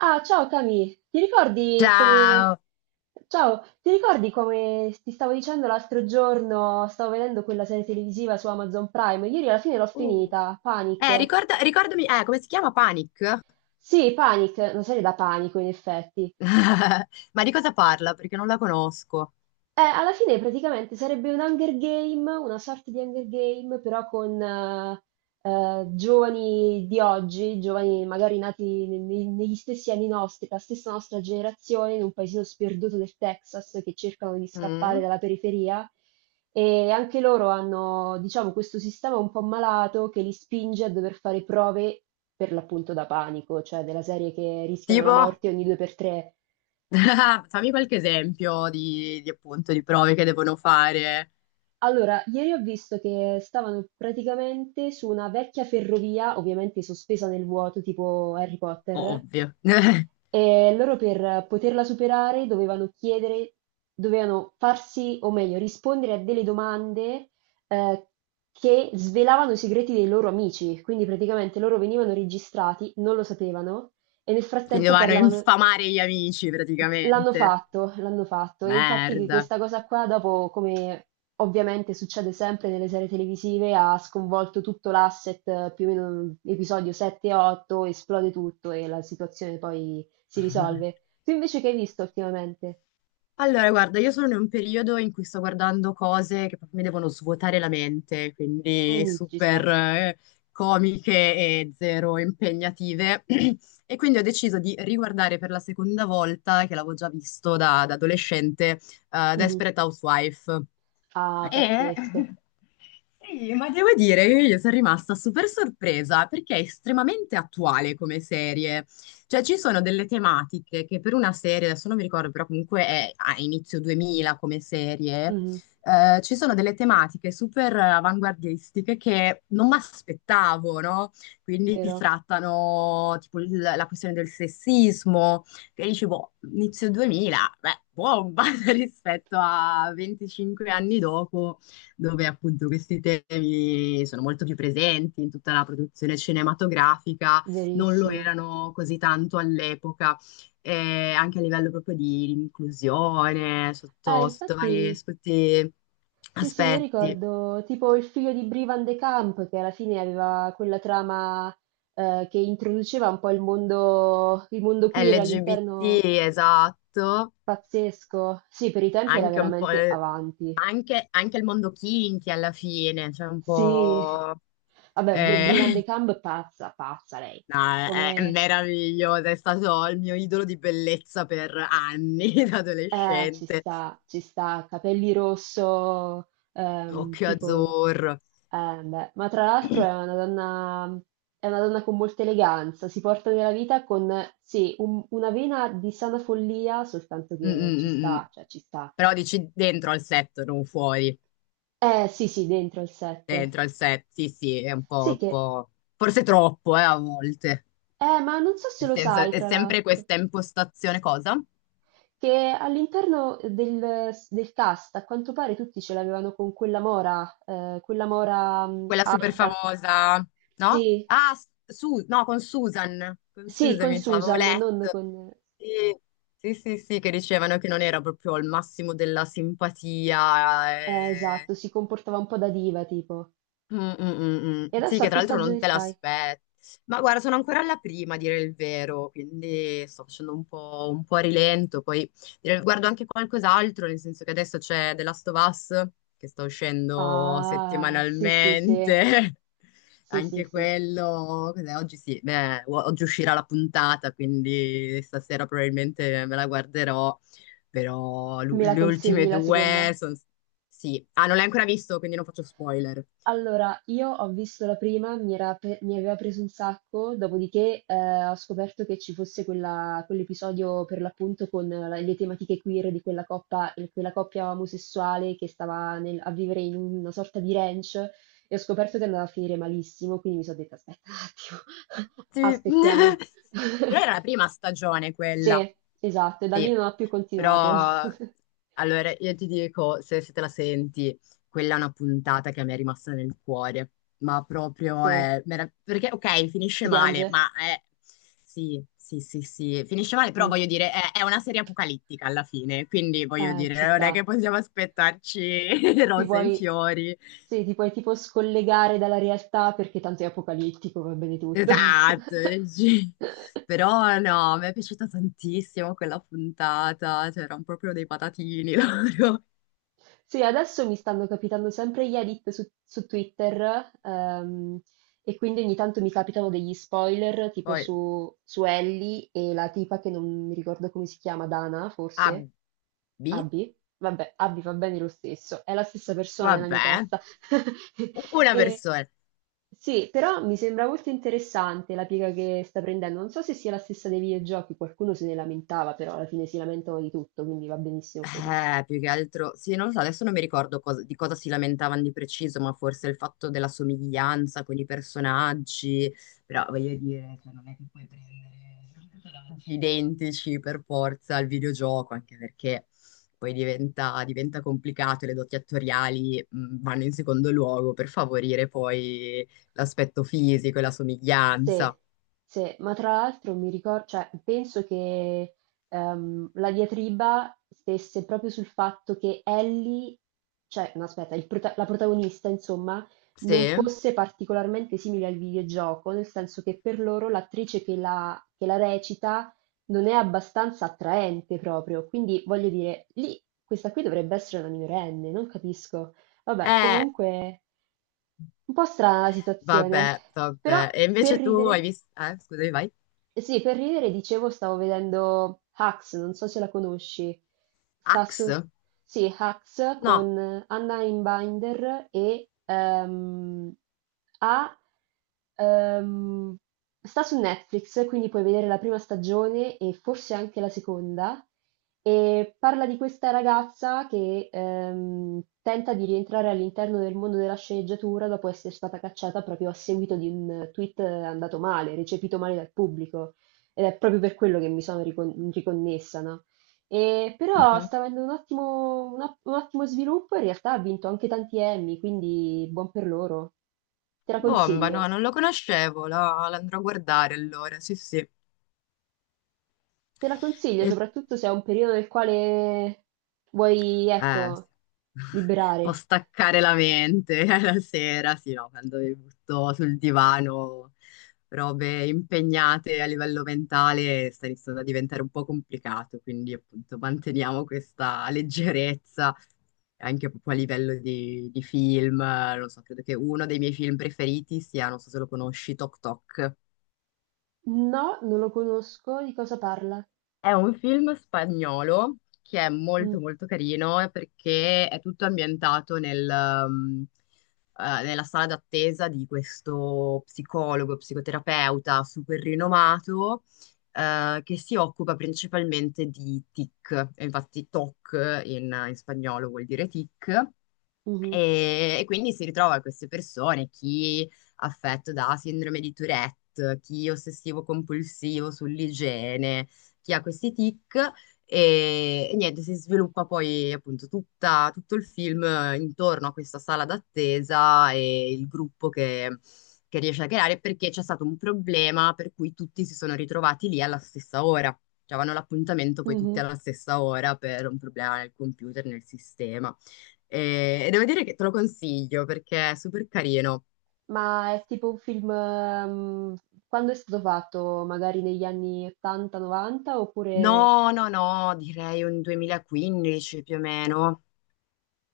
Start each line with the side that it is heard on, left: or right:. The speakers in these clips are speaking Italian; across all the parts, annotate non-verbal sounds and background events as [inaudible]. right: Ah, ciao Cami, ti ricordi come...
left: Ciao.
right: Ciao, ti ricordi come ti stavo dicendo l'altro giorno, stavo vedendo quella serie televisiva su Amazon Prime, ieri alla fine l'ho
left: Oh,
right: finita, Panic.
left: Ricordami, come si chiama Panic?
right: Sì, Panic, una serie da panico in effetti.
left: [laughs] Ma di cosa parla? Perché non la conosco.
right: Alla fine praticamente sarebbe un Hunger Game, una sorta di Hunger Game, però con giovani di oggi, giovani magari nati negli stessi anni nostri, la stessa nostra generazione, in un paesino sperduto del Texas che cercano di scappare
left: Mm?
right: dalla periferia. E anche loro hanno, diciamo, questo sistema un po' malato che li spinge a dover fare prove per l'appunto da panico, cioè della serie che rischiano la
left: Tipo,
right: morte ogni due per tre.
left: [laughs] fammi qualche esempio di appunto di prove che devono fare.
right: Allora, ieri ho visto che stavano praticamente su una vecchia ferrovia, ovviamente sospesa nel vuoto, tipo Harry Potter,
left: Ovvio. [laughs]
right: e loro per poterla superare dovevano chiedere, dovevano farsi, o meglio, rispondere a delle domande eh, che svelavano i segreti dei loro amici. Quindi praticamente loro venivano registrati, non lo sapevano, e nel
left: Quindi
right: frattempo
left: vanno a
right: parlavano.
left: infamare gli amici praticamente.
right: L'hanno fatto e infatti
left: Merda.
right: questa cosa qua dopo, come ovviamente succede sempre nelle serie televisive, ha sconvolto tutto l'asset, più o meno episodio 7 e 8, esplode tutto e la situazione poi si risolve.
left: [laughs]
right: Tu invece che hai visto ultimamente?
left: Allora, guarda, io sono in un periodo in cui sto guardando cose che proprio mi devono svuotare la mente, quindi
right: Mm, ci sta.
left: super comiche e zero impegnative. [clears throat] E quindi ho deciso di riguardare per la seconda volta, che l'avevo già visto da adolescente,
right: Mhm.
left: Desperate Housewife.
right: Ah,
left: E
right: pazzesco.
left: [laughs] sì, ma devo dire che io sono rimasta super sorpresa perché è estremamente attuale come serie. Cioè, ci sono delle tematiche che per una serie, adesso non mi ricordo, però comunque è a inizio 2000 come serie,
right: Mhm.
left: ci sono delle tematiche super avanguardistiche che non mi aspettavo, no? Quindi si
right: Vero,
left: trattano tipo la questione del sessismo, che dici, boh, inizio 2000, beh, bomba [laughs] rispetto a 25 anni dopo, dove appunto questi temi sono molto più presenti in tutta la produzione cinematografica non lo
right: verissimo.
left: erano così tanto all'epoca, anche a livello proprio di inclusione,
right: Ah,
left: sotto vari
right: infatti...
left: sotto
right: Sì, sì, io
left: aspetti.
right: ricordo tipo il figlio di Brie Van de Camp che alla fine aveva quella trama che introduceva un po' il mondo queer
left: LGBT,
right: all'interno
left: esatto,
right: pazzesco. Sì, per i tempi era
left: anche un po',
right: veramente avanti.
left: anche il mondo kinky alla fine, cioè un
right: Sì,
left: po'...
right: vabbè,
left: eh,
right: Brie Van de
left: [laughs]
right: Camp pazza, pazza lei.
left: no, è
right: Come
left: meraviglioso, è stato il mio idolo di bellezza per anni [laughs] da
right: eh,
left: adolescente,
right: ci sta, capelli rosso,
left: occhio
right: tipo.
left: azzurro.
right: Beh, ma tra l'altro è una donna con molta eleganza, si porta nella vita con, sì, una vena di sana follia, soltanto
left: Mm,
right: che
left: mm,
right: ci
left: mm, mm.
right: sta, cioè ci sta.
left: Però dici dentro al set, non fuori.
right: Sì, sì, dentro al set.
left: Dentro al set, sì, sì, è un
right: Sì
left: po', un
right: che,
left: po'... Forse troppo, a volte.
right: ma non so se
left: Nel
right: lo
left: senso,
right: sai,
left: è
right: tra
left: sempre
right: l'altro,
left: questa impostazione, cosa?
right: che all'interno del, del cast, a quanto pare tutti ce l'avevano con quella mora,
left: Quella super
right: alta.
left: famosa, no?
right: Sì,
left: Ah, no, con Susan. Con
right: sì,
left: Susan,
right: con
left: mi sa, avevo
right: Susan, non
left: letto.
right: con...
left: Sì, sì, sì, sì, che dicevano che non era proprio al massimo della simpatia. Eh.
right: Esatto, si comportava un po' da diva, tipo.
left: Mm, mm, mm, mm.
right: E
left: Sì,
right: adesso
left: che
right: a
left: tra
right: che
left: l'altro non
right: stagione
left: te
right: stai?
left: l'aspetti. Ma guarda, sono ancora alla prima a dire il vero, quindi sto facendo un po' a rilento. Poi guardo anche qualcos'altro, nel senso che adesso c'è The Last of Us, che sta uscendo
right: Ah, sì, sì, sì,
left: settimanalmente. [laughs]
right: sì, sì,
left: Anche
right: sì.
left: quello, cos'è? Oggi sì, beh, oggi uscirà la puntata, quindi stasera probabilmente me la guarderò, però
right: Me la
left: le
right: consigli
left: ultime
right: la seconda?
left: due sono... Sì, ah, non l'hai ancora visto, quindi non faccio spoiler.
right: Allora, io ho visto la prima, mi aveva preso un sacco, dopodiché ho scoperto che ci fosse quell'episodio per l'appunto con le tematiche queer di quella coppia omosessuale che stava a vivere in una sorta di ranch e ho scoperto che andava a finire malissimo, quindi mi sono detta aspetta un attimo, [laughs]
left: Sì.
right: aspettiamo.
left: [laughs] Però era la
right: [laughs]
left: prima stagione quella,
right: Sì, esatto, e da lì
left: sì.
right: non ho più continuato.
left: Però,
right: [laughs]
left: allora, io ti dico, se te la senti, quella è una puntata che mi è rimasta nel cuore. Ma proprio
right: Sì,
left: è... Perché, ok, finisce
right: si
left: male,
right: piange?
left: ma è... Sì, sì, sì, sì. Finisce male, però
right: Mh.
left: voglio dire, è una serie apocalittica alla fine. Quindi, voglio
right: Ci
left: dire, non è
right: sta.
left: che possiamo aspettarci [laughs]
right: Ti
left: rose e
right: puoi
left: fiori.
right: sì, ti puoi tipo scollegare dalla realtà perché tanto è apocalittico, va bene tutto.
left: Esatto,
right: [laughs]
left: sì. Però no, mi è piaciuta tantissimo quella puntata, c'erano proprio dei patatini [laughs] loro.
right: Sì, adesso mi stanno capitando sempre gli edit su, su Twitter, e quindi ogni tanto mi capitano degli spoiler, tipo
left: Poi
right: su, su Ellie e la tipa che non mi ricordo come si chiama, Dana,
left: A,
right: forse.
left: B,
right: Abby? Vabbè, Abby va bene lo stesso, è la stessa persona nella mia
left: vabbè,
right: testa. [laughs]
left: una
right: E-
left: persona.
right: sì, però mi sembra molto interessante la piega che sta prendendo. Non so se sia la stessa dei videogiochi, qualcuno se ne lamentava, però alla fine si lamentano di tutto, quindi va benissimo così.
left: Più che altro, sì, non lo so, adesso non mi ricordo di cosa si lamentavano di preciso, ma forse il fatto della somiglianza con i personaggi, però voglio dire, cioè, non è che puoi prendere personaggi identici per forza al videogioco, anche perché poi diventa complicato e le doti attoriali vanno in secondo luogo per favorire poi l'aspetto fisico e la
right: Sì,
left: somiglianza.
right: sì, ma tra l'altro mi ricor cioè penso che, la diatriba stesse proprio sul fatto che Ellie, cioè no aspetta, la protagonista insomma, non
left: Sì?
right: fosse particolarmente simile al videogioco, nel senso che per loro l'attrice che la recita non è abbastanza attraente proprio, quindi voglio dire, lì questa qui dovrebbe essere una minorenne, non capisco. Vabbè,
left: Eh,
right: comunque un po' strana la situazione,
left: vabbè,
right: però
left: vabbè. E
right: per
left: invece tu hai
right: ridere...
left: visto... scusami, vai.
right: Eh sì, per ridere, dicevo, stavo vedendo Hacks, non so se la conosci. Sta su...
left: Axe?
right: Sì, Hacks
left: No,
right: con Anna Einbinder e ha, ehm, sta su Netflix, quindi puoi vedere la prima stagione e forse anche la seconda. E parla di questa ragazza che tenta di rientrare all'interno del mondo della sceneggiatura dopo essere stata cacciata proprio a seguito di un tweet andato male, recepito male dal pubblico. Ed è proprio per quello che riconnessa, no? E però
left: mhm.
right: sta avendo un ottimo sviluppo e in realtà ha vinto anche tanti Emmy, quindi buon per loro. Te la
left: Bomba, no,
right: consiglio.
left: non lo conoscevo, l'andrò a guardare allora, sì, sì.
right: Te la consiglio,
left: E,
right: soprattutto se è un periodo nel quale vuoi,
left: sì.
right: ecco,
left: [laughs] Può
right: liberare.
left: staccare la mente [laughs] la sera, sì, no, quando mi butto sul divano, robe impegnate a livello mentale, sta iniziando a diventare un po' complicato, quindi appunto manteniamo questa leggerezza anche proprio a livello di film, non so, credo che uno dei miei film preferiti sia, non so se lo conosci, Tok Tok.
right: No, non lo conosco. Di cosa parla?
left: È un film spagnolo che è
right: Mh,
left: molto molto carino, perché è tutto ambientato um, nella sala d'attesa di questo psicologo, psicoterapeuta super rinomato, che si occupa principalmente di TIC, e infatti TOC in spagnolo vuol dire TIC.
right: mh-mh,
left: E quindi si ritrova queste persone, chi affetto da sindrome di Tourette, chi ossessivo compulsivo sull'igiene, chi ha questi tic e niente, si sviluppa poi appunto tutto il film intorno a questa sala d'attesa e il gruppo che riesce a creare perché c'è stato un problema per cui tutti si sono ritrovati lì alla stessa ora. Cioè, avevano l'appuntamento poi tutti
right: mh-mh.
left: alla stessa ora per un problema nel computer, nel sistema. E devo dire che te lo consiglio perché è super carino.
right: Ma è tipo un film, quando è stato fatto? Magari negli anni 80, 90 oppure
left: No, no, no, direi un 2015 più o meno.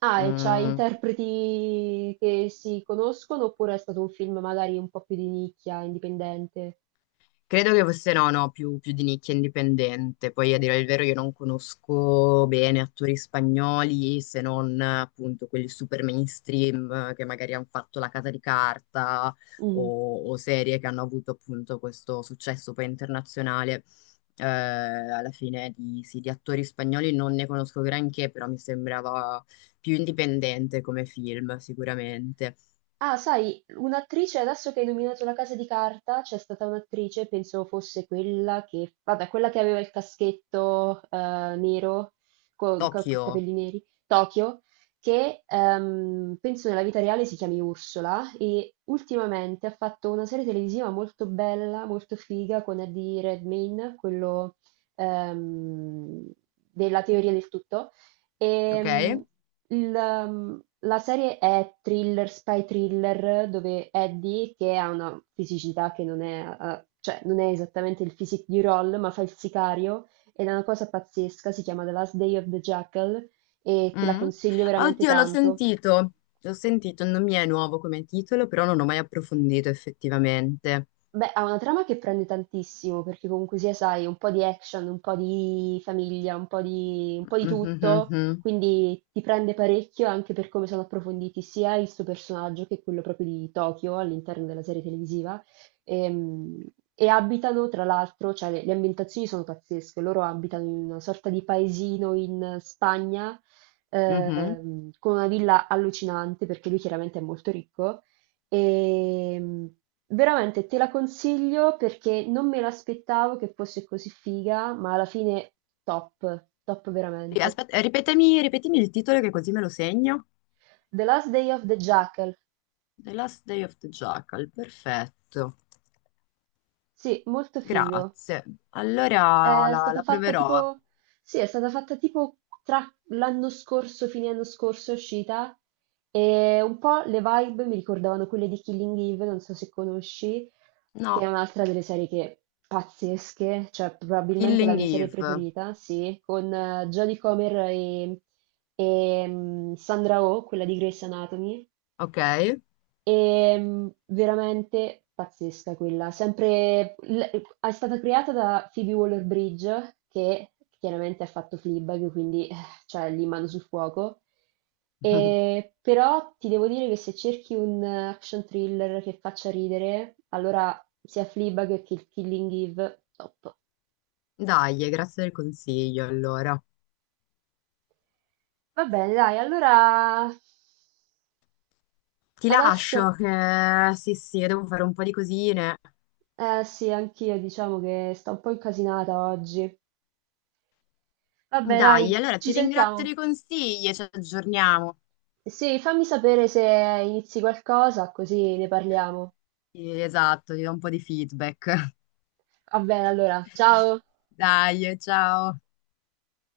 right: ah, e c'ha
left: Mm.
right: interpreti che si conoscono, oppure è stato un film magari un po' più di nicchia, indipendente?
left: Credo che fosse no, no, più di nicchia indipendente. Poi a dire il vero io non conosco bene attori spagnoli se non appunto quelli super mainstream, che magari hanno fatto La Casa di Carta
right: Mh-mh.
left: o serie che hanno avuto appunto questo successo poi internazionale. Alla fine di, sì, di attori spagnoli non ne conosco granché, però mi sembrava più indipendente come film sicuramente.
right: Ah, sai, un'attrice, adesso che hai nominato La Casa di Carta, c'è stata un'attrice, penso fosse quella che, vabbè, quella che aveva il caschetto nero, con
left: Tokyo,
right: capelli neri, Tokyo, che penso nella vita reale si chiami Ursula e ultimamente ha fatto una serie televisiva molto bella, molto figa con Eddie Redmayne, quello ehm, della teoria del tutto. E,
left: ok?
right: il, la serie è thriller, spy thriller, dove Eddie, che ha una fisicità che non è, cioè non è esattamente il physique di Roll, ma fa il sicario ed è una cosa pazzesca, si chiama The Last Day of the Jackal e te la
left: Mm.
right: consiglio veramente
left: Oddio,
right: tanto.
left: l'ho sentito, non mi è nuovo come titolo, però non ho mai approfondito effettivamente.
right: Beh, ha una trama che prende tantissimo, perché comunque sia, sai, un po' di action, un po' di famiglia, un po' di tutto,
left: Mhm,
right: quindi ti prende parecchio anche per come sono approfonditi sia il suo personaggio che quello proprio di Tokyo all'interno della serie televisiva. Ehm, E, abitano, tra l'altro, cioè le ambientazioni sono pazzesche, loro abitano in una sorta di paesino in Spagna,
left: mhm.
right: con una villa allucinante, perché lui chiaramente è molto ricco. Ehm, veramente te la consiglio perché non me l'aspettavo che fosse così figa, ma alla fine top, top
left: Sì,
right: veramente.
left: aspetta, ripetimi il titolo che così me lo segno.
right: The Last Day of the Jackal.
left: The Last Day of the Jackal, perfetto.
right: Sì, molto figo.
left: Grazie. Allora
right: È stata
left: la
right: fatta
left: proverò.
right: tipo, sì, è stata fatta tipo tra l'anno scorso, fine anno scorso è uscita e un po' le vibe mi ricordavano quelle di Killing Eve, non so se conosci, che è
left: No,
right: un'altra delle serie che pazzesche, cioè probabilmente la
left: Killing
right: mia serie
left: Eve,
right: preferita, sì, con Jodie Comer e, Sandra Oh, quella di Grey's Anatomy.
left: ok?
right: E, veramente pazzesca quella. Sempre, è stata creata da Phoebe Waller-Bridge, che chiaramente ha fatto Fleabag, quindi cioè, lì mano sul fuoco.
left: [laughs]
right: E, però ti devo dire che se cerchi un action thriller che faccia ridere, allora sia Fleabag che Killing Eve, top.
left: Dai, grazie del consiglio, allora.
right: Va bene, dai, allora
left: Ti lascio
right: adesso...
left: che sì, sì, devo fare un po' di cosine.
right: Eh sì, anch'io diciamo che sto un po' incasinata oggi. Vabbè,
left: Dai,
right: dai,
left: allora ti
right: ci
left: ringrazio
right: sentiamo.
left: dei consigli e ci aggiorniamo.
right: Sì, fammi sapere se inizi qualcosa, così ne parliamo.
left: Sì, esatto, ti do un po' di feedback.
right: Va bene, allora, ciao!
left: [laughs] Dai, ciao.